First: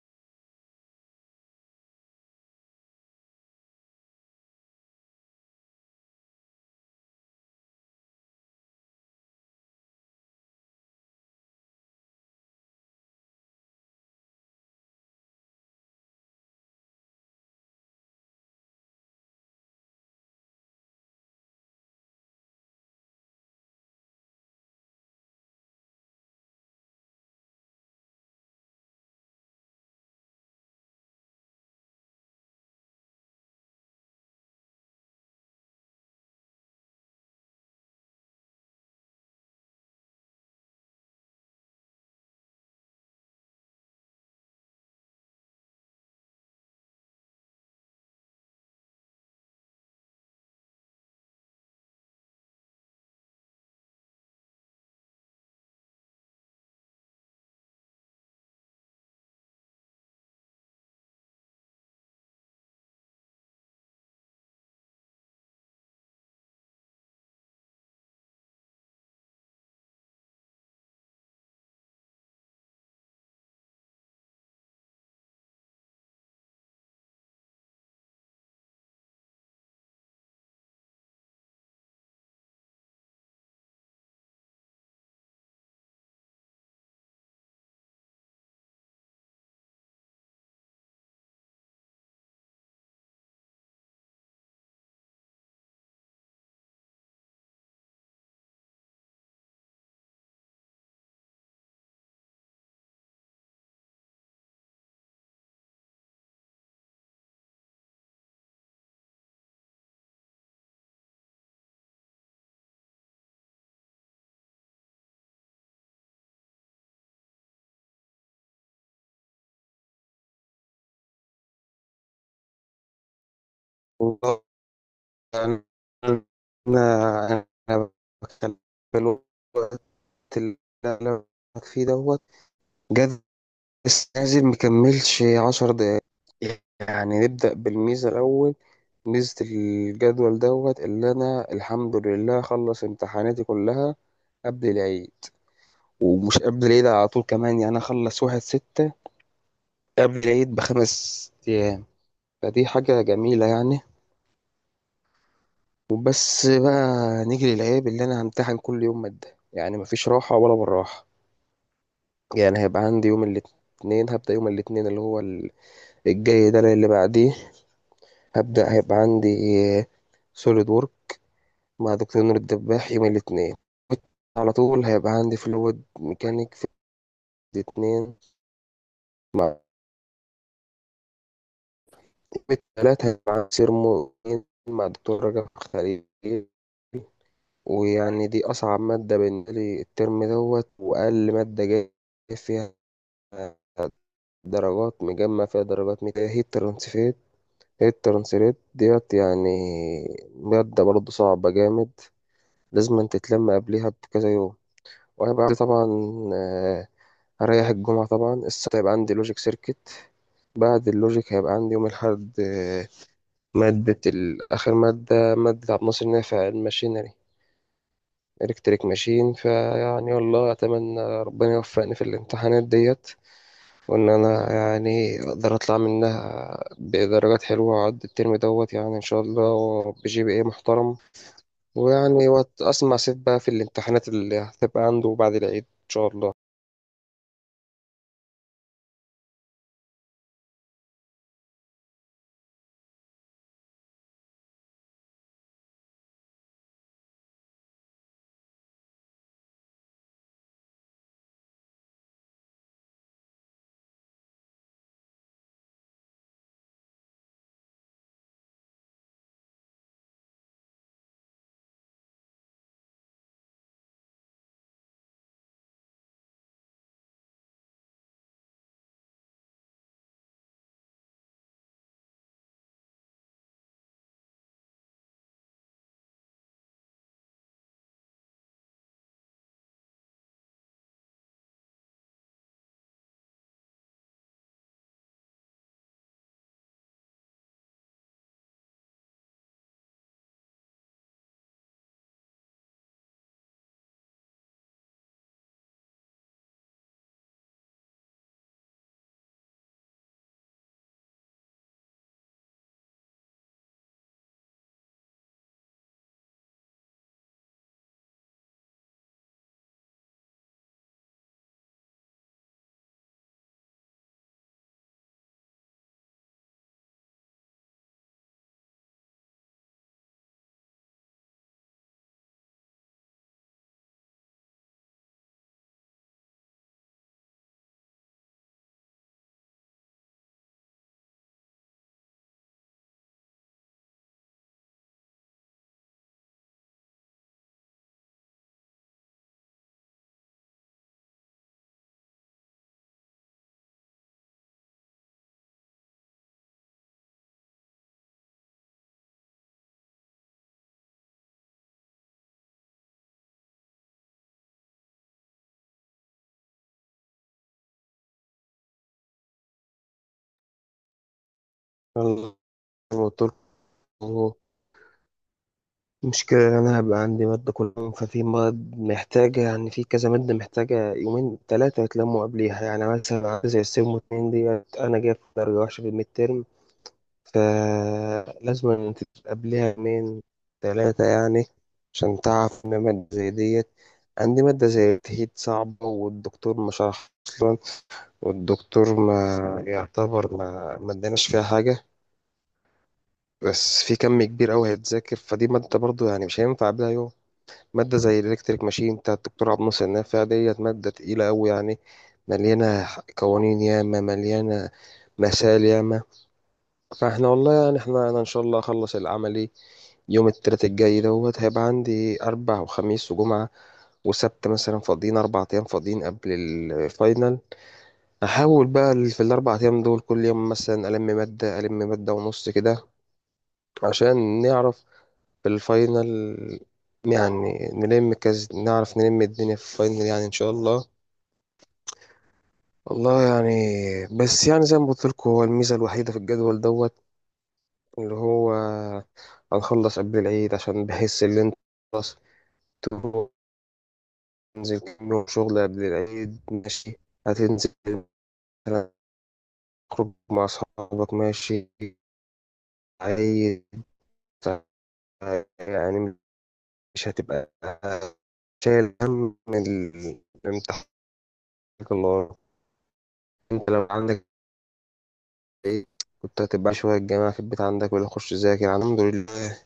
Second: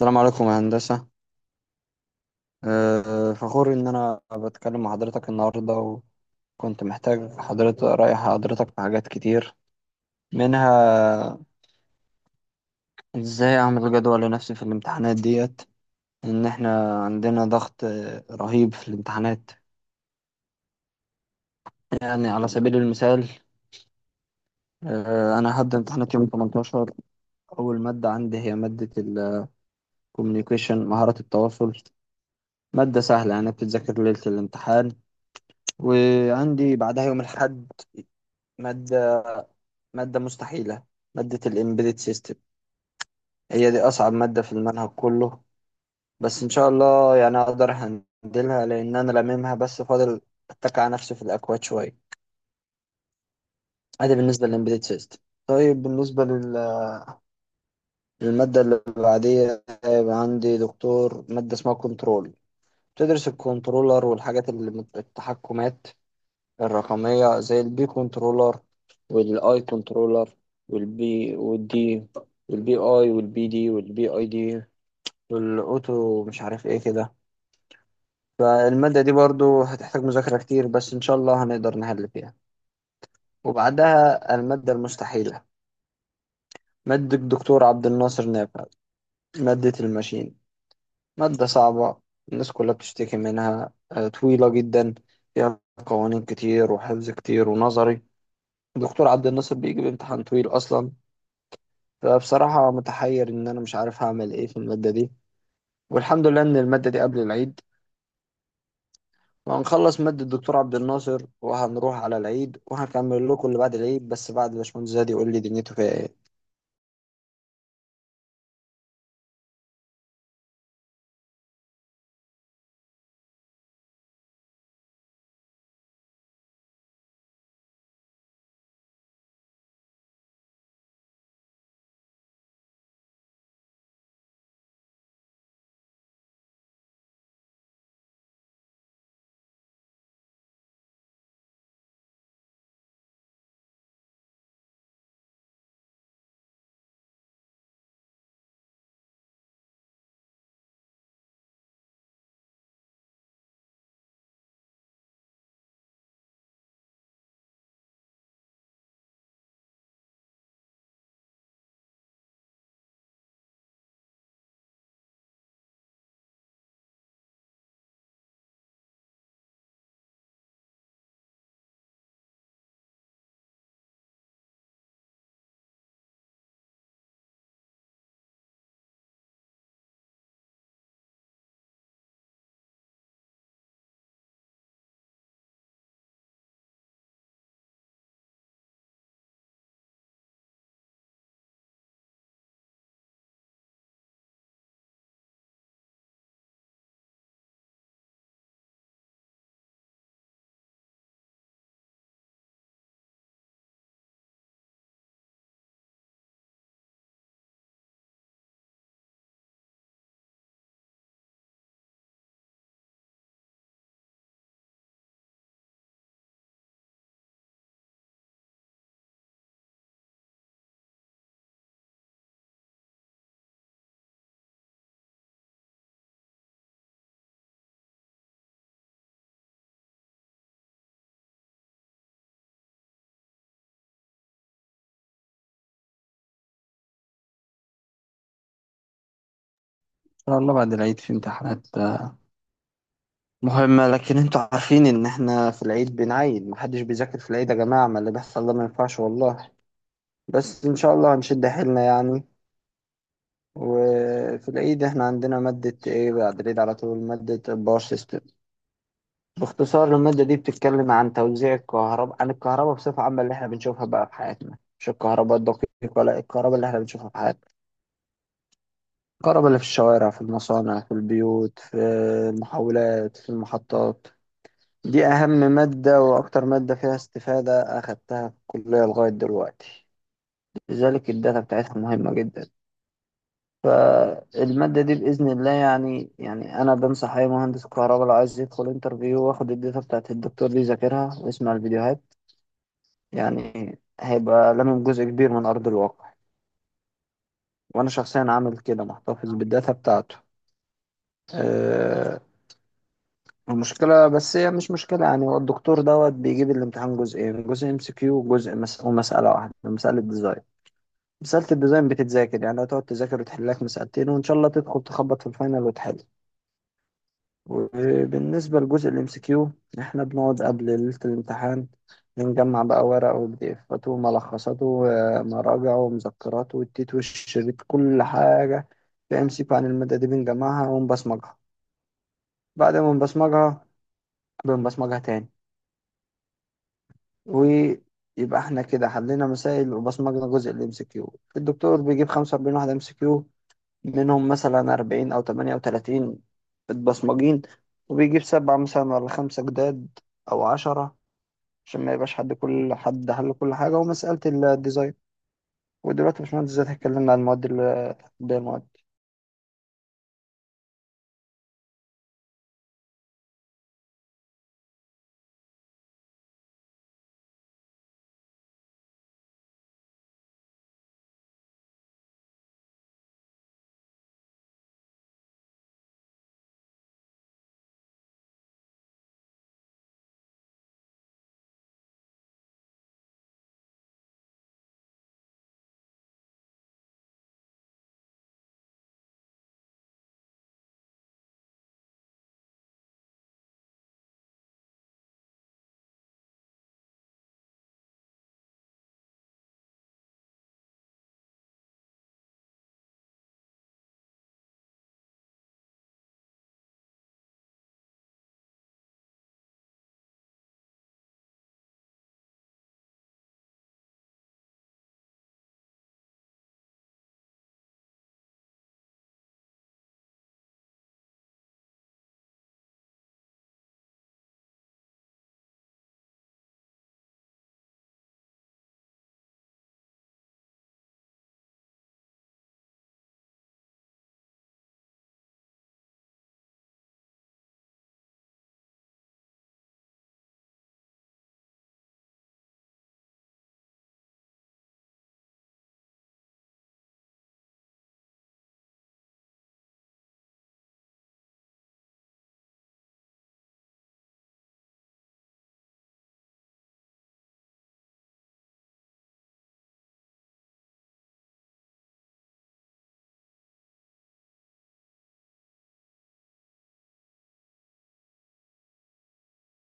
السلام عليكم يا هندسة. فخور إن أنا بتكلم مع حضرتك النهاردة، وكنت محتاج حضرتك، رأي حضرتك في حاجات كتير. منها إزاي أعمل جدول لنفسي في الامتحانات ديت. إن إحنا عندنا ضغط رهيب في الامتحانات. يعني على سبيل المثال، أنا هبدأ امتحانات يوم 18. أول مادة عندي هي مادة الكوميونيكيشن، مهارات التواصل، مادة سهلة يعني بتتذاكر ليلة الامتحان. وعندي بعدها يوم الأحد مادة مادة مستحيلة، مادة الإمبيدد سيستم. هي دي أصعب مادة في المنهج كله، بس إن شاء الله يعني أقدر هندلها، لأن أنا لاممها بس فاضل أتك على نفسي في الأكواد شوية. أدي بالنسبة للإمبيدد سيستم. طيب بالنسبة للمادة اللي بعديها، هيبقى عندي دكتور، مادة اسمها كنترول، بتدرس الكنترولر والحاجات اللي التحكمات الرقمية، زي البي كنترولر والآي كنترولر، والبي والدي والبي آي والبي دي والبي آي دي والاوتو مش عارف ايه كده. فالمادة دي برضو هتحتاج مذاكرة كتير، بس ان شاء الله هنقدر نحل فيها. وبعدها المادة المستحيلة، مادة الدكتور عبد الناصر نافع، مادة الماشين، مادة صعبة، الناس كلها بتشتكي منها. طويلة جدا، فيها قوانين كتير وحفظ كتير ونظري. الدكتور عبد الناصر بيجي بامتحان طويل اصلا. فبصراحة متحير ان انا مش عارف هعمل ايه في المادة دي. والحمد لله ان المادة دي قبل العيد، وهنخلص مادة الدكتور عبد الناصر وهنروح على العيد، وهكمل لكم اللي بعد العيد بس بعد باشمهندس زياد يقول لي دنيته فيها ايه. ان والله. يعني أنا باتكلم في الوقت اللي أنا بكلمك فيه دوت جد، لسه نازل مكملش 10 دقايق. يعني نبدأ بالميزة الأول، ميزة الجدول دوت، اللي أنا الحمد لله أخلص امتحاناتي كلها قبل العيد. ومش قبل العيد على طول كمان، يعني أخلص 1/6، قبل العيد بـ5 أيام. فدي حاجة جميلة يعني. وبس بقى، نيجي للعيب اللي انا همتحن كل يوم مادة، يعني مفيش راحة ولا بالراحة. يعني هيبقى عندي يوم الاثنين، هبدأ يوم الاثنين الجاي ده اللي بعديه، هبدأ هيبقى عندي سوليد وورك مع دكتور نور الدباح يوم الاثنين. على طول هيبقى عندي فلويد ميكانيك في الاثنين. يوم الثلاث هيبقى عندي سيرمو مع دكتور رجب خليل. ويعني دي أصعب مادة بالنسبة لي الترم دوت، وأقل مادة جاي فيها درجات، مجمع فيها درجات ميتا هيت ترانسفيت هيت ترانسليت ديت. يعني مادة برضه صعبة جامد، لازم انت تتلم قبليها بكذا يوم. وانا بعد طبعا آه، هريح الجمعة. طبعا السبت هيبقى عندي لوجيك سيركت. بعد اللوجيك هيبقى عندي يوم الأحد آخر مادة عبد الناصر نافع، الماشينري إلكتريك ماشين. فيعني والله أتمنى ربنا يوفقني في الامتحانات ديت، وإن أنا يعني أقدر أطلع منها بدرجات حلوة وأعدي الترم دوت، يعني إن شاء الله بجي بي إيه محترم. ويعني وقت أسمع سيف بقى في الامتحانات اللي هتبقى عنده بعد العيد إن شاء الله. شاء الله بعد العيد في امتحانات مهمة، لكن انتوا عارفين ان احنا في العيد بنعيد، محدش بيذاكر في العيد يا جماعة، ما اللي بيحصل ده ما ينفعش والله. بس ان شاء الله هنشد حيلنا يعني. وفي العيد احنا عندنا مادة ايه بعد العيد على طول؟ مادة باور سيستم. باختصار المادة دي بتتكلم عن توزيع الكهرباء، عن الكهرباء بصفة عامة اللي احنا بنشوفها بقى في حياتنا، مش الكهرباء الدقيقة، لا، الكهرباء اللي احنا بنشوفها في حياتنا، الكهرباء اللي في الشوارع، في المصانع، في البيوت، في المحولات، في المحطات. دي أهم مادة وأكتر مادة فيها استفادة أخدتها في الكلية لغاية دلوقتي. لذلك الداتا بتاعتها مهمة جدا. فالمادة دي بإذن الله يعني، أنا بنصح أي مهندس كهرباء لو عايز يدخل انترفيو، واخد الداتا بتاعت الدكتور دي يذاكرها ويسمع الفيديوهات. يعني هيبقى لامم جزء كبير من أرض الواقع. وأنا شخصيا عامل كده، محتفظ بالداتا بتاعته. أه المشكلة بس، هي مش مشكلة يعني، هو الدكتور دوت بيجيب الامتحان جزئين، جزء ام سي كيو وجزء ومسألة واحدة، مسألة ديزاين. مسألة الديزاين بتتذاكر يعني، هتقعد تذاكر وتحل لك مسألتين، وإن شاء الله تدخل تخبط في الفاينل وتحل. وبالنسبة لجزء الام سي كيو، احنا بنقعد قبل ليلة الامتحان بنجمع بقى ورقه وبديفاته وملخصاته ومراجعه ومذكراته والتيت والشريط، كل حاجة في ام سي كيو عن المادة دي بنجمعها ونبصمجها. بعد ما نبصمجها بنبصمجها تاني، ويبقى احنا كده حلينا مسائل وبصمجنا جزء الام سي كيو. الدكتور بيجيب 45 واحدة ام سي كيو، منهم مثلا 40 او 38 متبصمجين، وبيجيب سبعة مثلا ولا خمسة جداد أو عشرة، عشان ما يبقاش حد، كل حد حل كل حاجة. ومسألة الديزاين. ودلوقتي يا باشمهندس زي اتكلمنا عن المواد بقى المواد، أنا زي ما قلت لكم، المشكلة إن أنا هبقى عندي مادة كل يوم، ففي مواد محتاجة، يعني في كذا مادة محتاجة يومين 3 يتلموا قبليها. يعني مثلا عندي زي السيم واتنين ديت، أنا جايب درجة وحشة في الميد ترم، فلازم إن أنت قبلها يومين 3 يعني، عشان تعرف إن مادة زي ديت. عندي مادة زي التهيد صعبة، والدكتور ما شرح أصلا، والدكتور ما يعتبر ما اداناش فيها حاجة، بس في كم كبير أوي هيتذاكر. فدي مادة برضو يعني مش هينفع قبلها يوم. مادة زي الإلكتريك ماشين بتاع الدكتور عبد الناصر النافع ديت، مادة تقيلة أوي يعني، مليانة قوانين ياما، مليانة مسائل ياما. فاحنا والله يعني، احنا انا ان شاء الله اخلص العملي يوم التلات الجاي دوت، هيبقى عندي أربع وخميس وجمعة وسبت مثلا فاضيين، 4 أيام فاضيين قبل الفاينل. أحاول بقى في الـ4 أيام دول كل يوم مثلا ألم مادة، ألم مادة ونص كده، عشان نعرف في الفاينل، يعني نلم كز، نعرف نلم الدنيا في الفاينل يعني إن شاء الله. والله يعني، بس يعني زي ما قلت لكم، هو الميزة الوحيدة في الجدول دوت اللي هو هنخلص قبل العيد، عشان بحس إن أنت خلاص تنزل كام شغل قبل العيد ماشي، هتنزل مثلا تخرج مع أصحابك ماشي، عيد يعني. مش هتبقى شايل هم الامتحان اللي وراك. انت لو عندك عيد، كنت هتبقى شوية الجامعة في البيت عندك، ولا أخش أذاكر الحمد لله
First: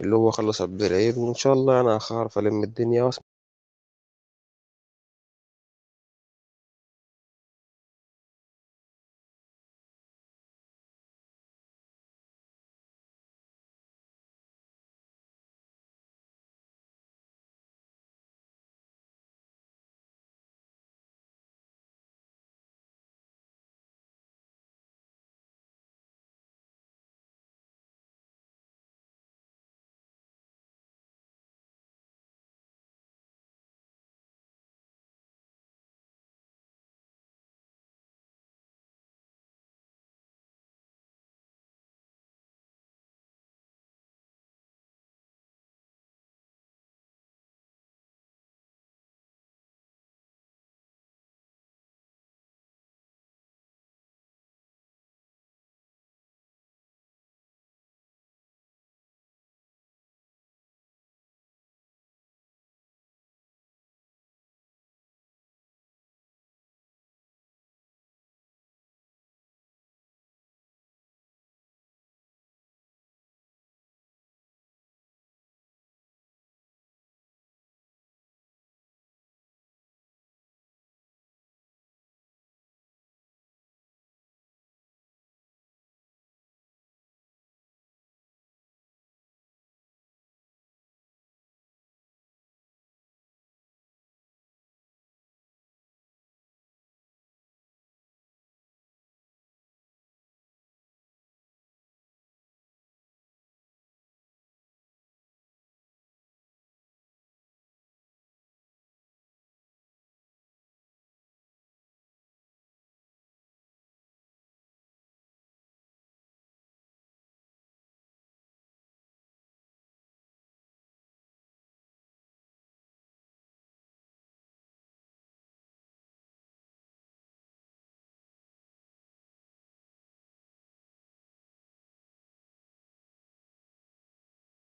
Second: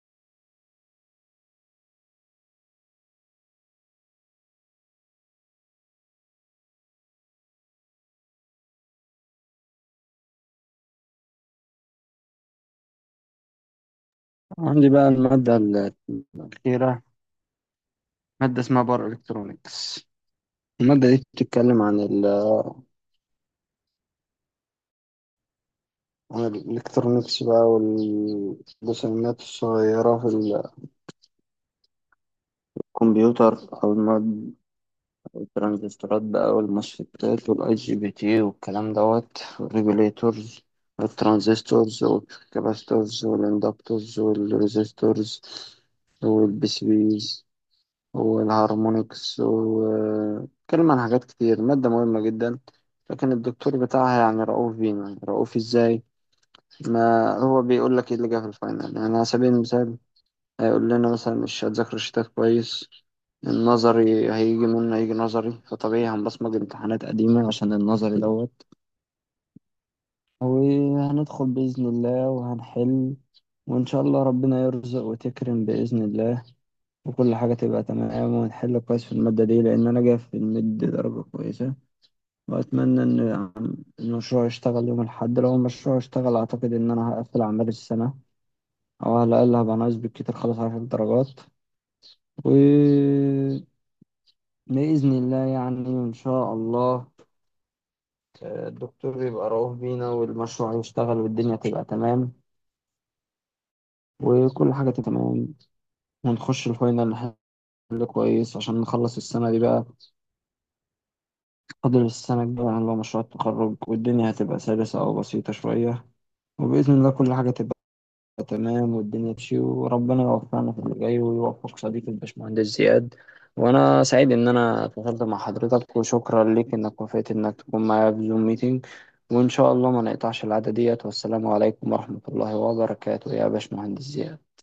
اللي هو خلص قبل العيد، وإن شاء الله أنا هعرف ألم الدنيا. عندي بقى المادة الأخيرة، مادة اسمها باور إلكترونيكس. المادة دي بتتكلم عن عن الإلكترونيكس بقى، والرسومات الصغيرة في الكمبيوتر أو المواد، الترانزستورات بقى والمسفتات والاي جي بي تي والكلام دوت، والريجوليتورز والترانزستورز والكاباستورز والاندكتورز والريزستورز والبي سي بيز والهارمونكس، واتكلم عن حاجات كتير، مادة مهمة جدا. لكن الدكتور بتاعها يعني رؤوف بينا. رؤوف ازاي؟ ما هو بيقول لك ايه اللي جه في الفاينل، يعني على سبيل المثال هيقول لنا مثلا مش هتذاكروا الشتات كويس، النظري هيجي منه، هيجي نظري. فطبيعي هنبصمج امتحانات قديمة عشان النظري دوت، وهندخل بإذن الله وهنحل، وإن شاء الله ربنا يرزق وتكرم بإذن الله، وكل حاجة تبقى تمام، ونحل كويس في المادة دي لأن أنا جاي في المد درجة كويسة. وأتمنى إن المشروع يشتغل يوم الأحد. لو المشروع اشتغل، أعتقد إن أنا هقفل أعمال السنة، أو على الأقل هبقى ناقص بالكتير خلاص 10 درجات. و بإذن الله يعني، إن شاء الله الدكتور يبقى رؤوف بينا، والمشروع يشتغل، والدنيا تبقى تمام، وكل حاجة تبقى تمام، ونخش الفاينل نحل كويس عشان نخلص السنة دي بقى. فاضل السنة الجاية اللي هو مشروع التخرج، والدنيا هتبقى سلسة أو بسيطة شوية. وبإذن الله كل حاجة تبقى تمام، والدنيا تمشي، وربنا يوفقنا في اللي جاي، ويوفق صديقي الباشمهندس زياد. وانا سعيد ان انا اتواصلت مع حضرتك، وشكرا لك انك وافقت انك تكون معايا في زوم ميتنج. وان شاء الله ما نقطعش العادة ديت. والسلام عليكم ورحمة الله وبركاته يا باشمهندس زياد.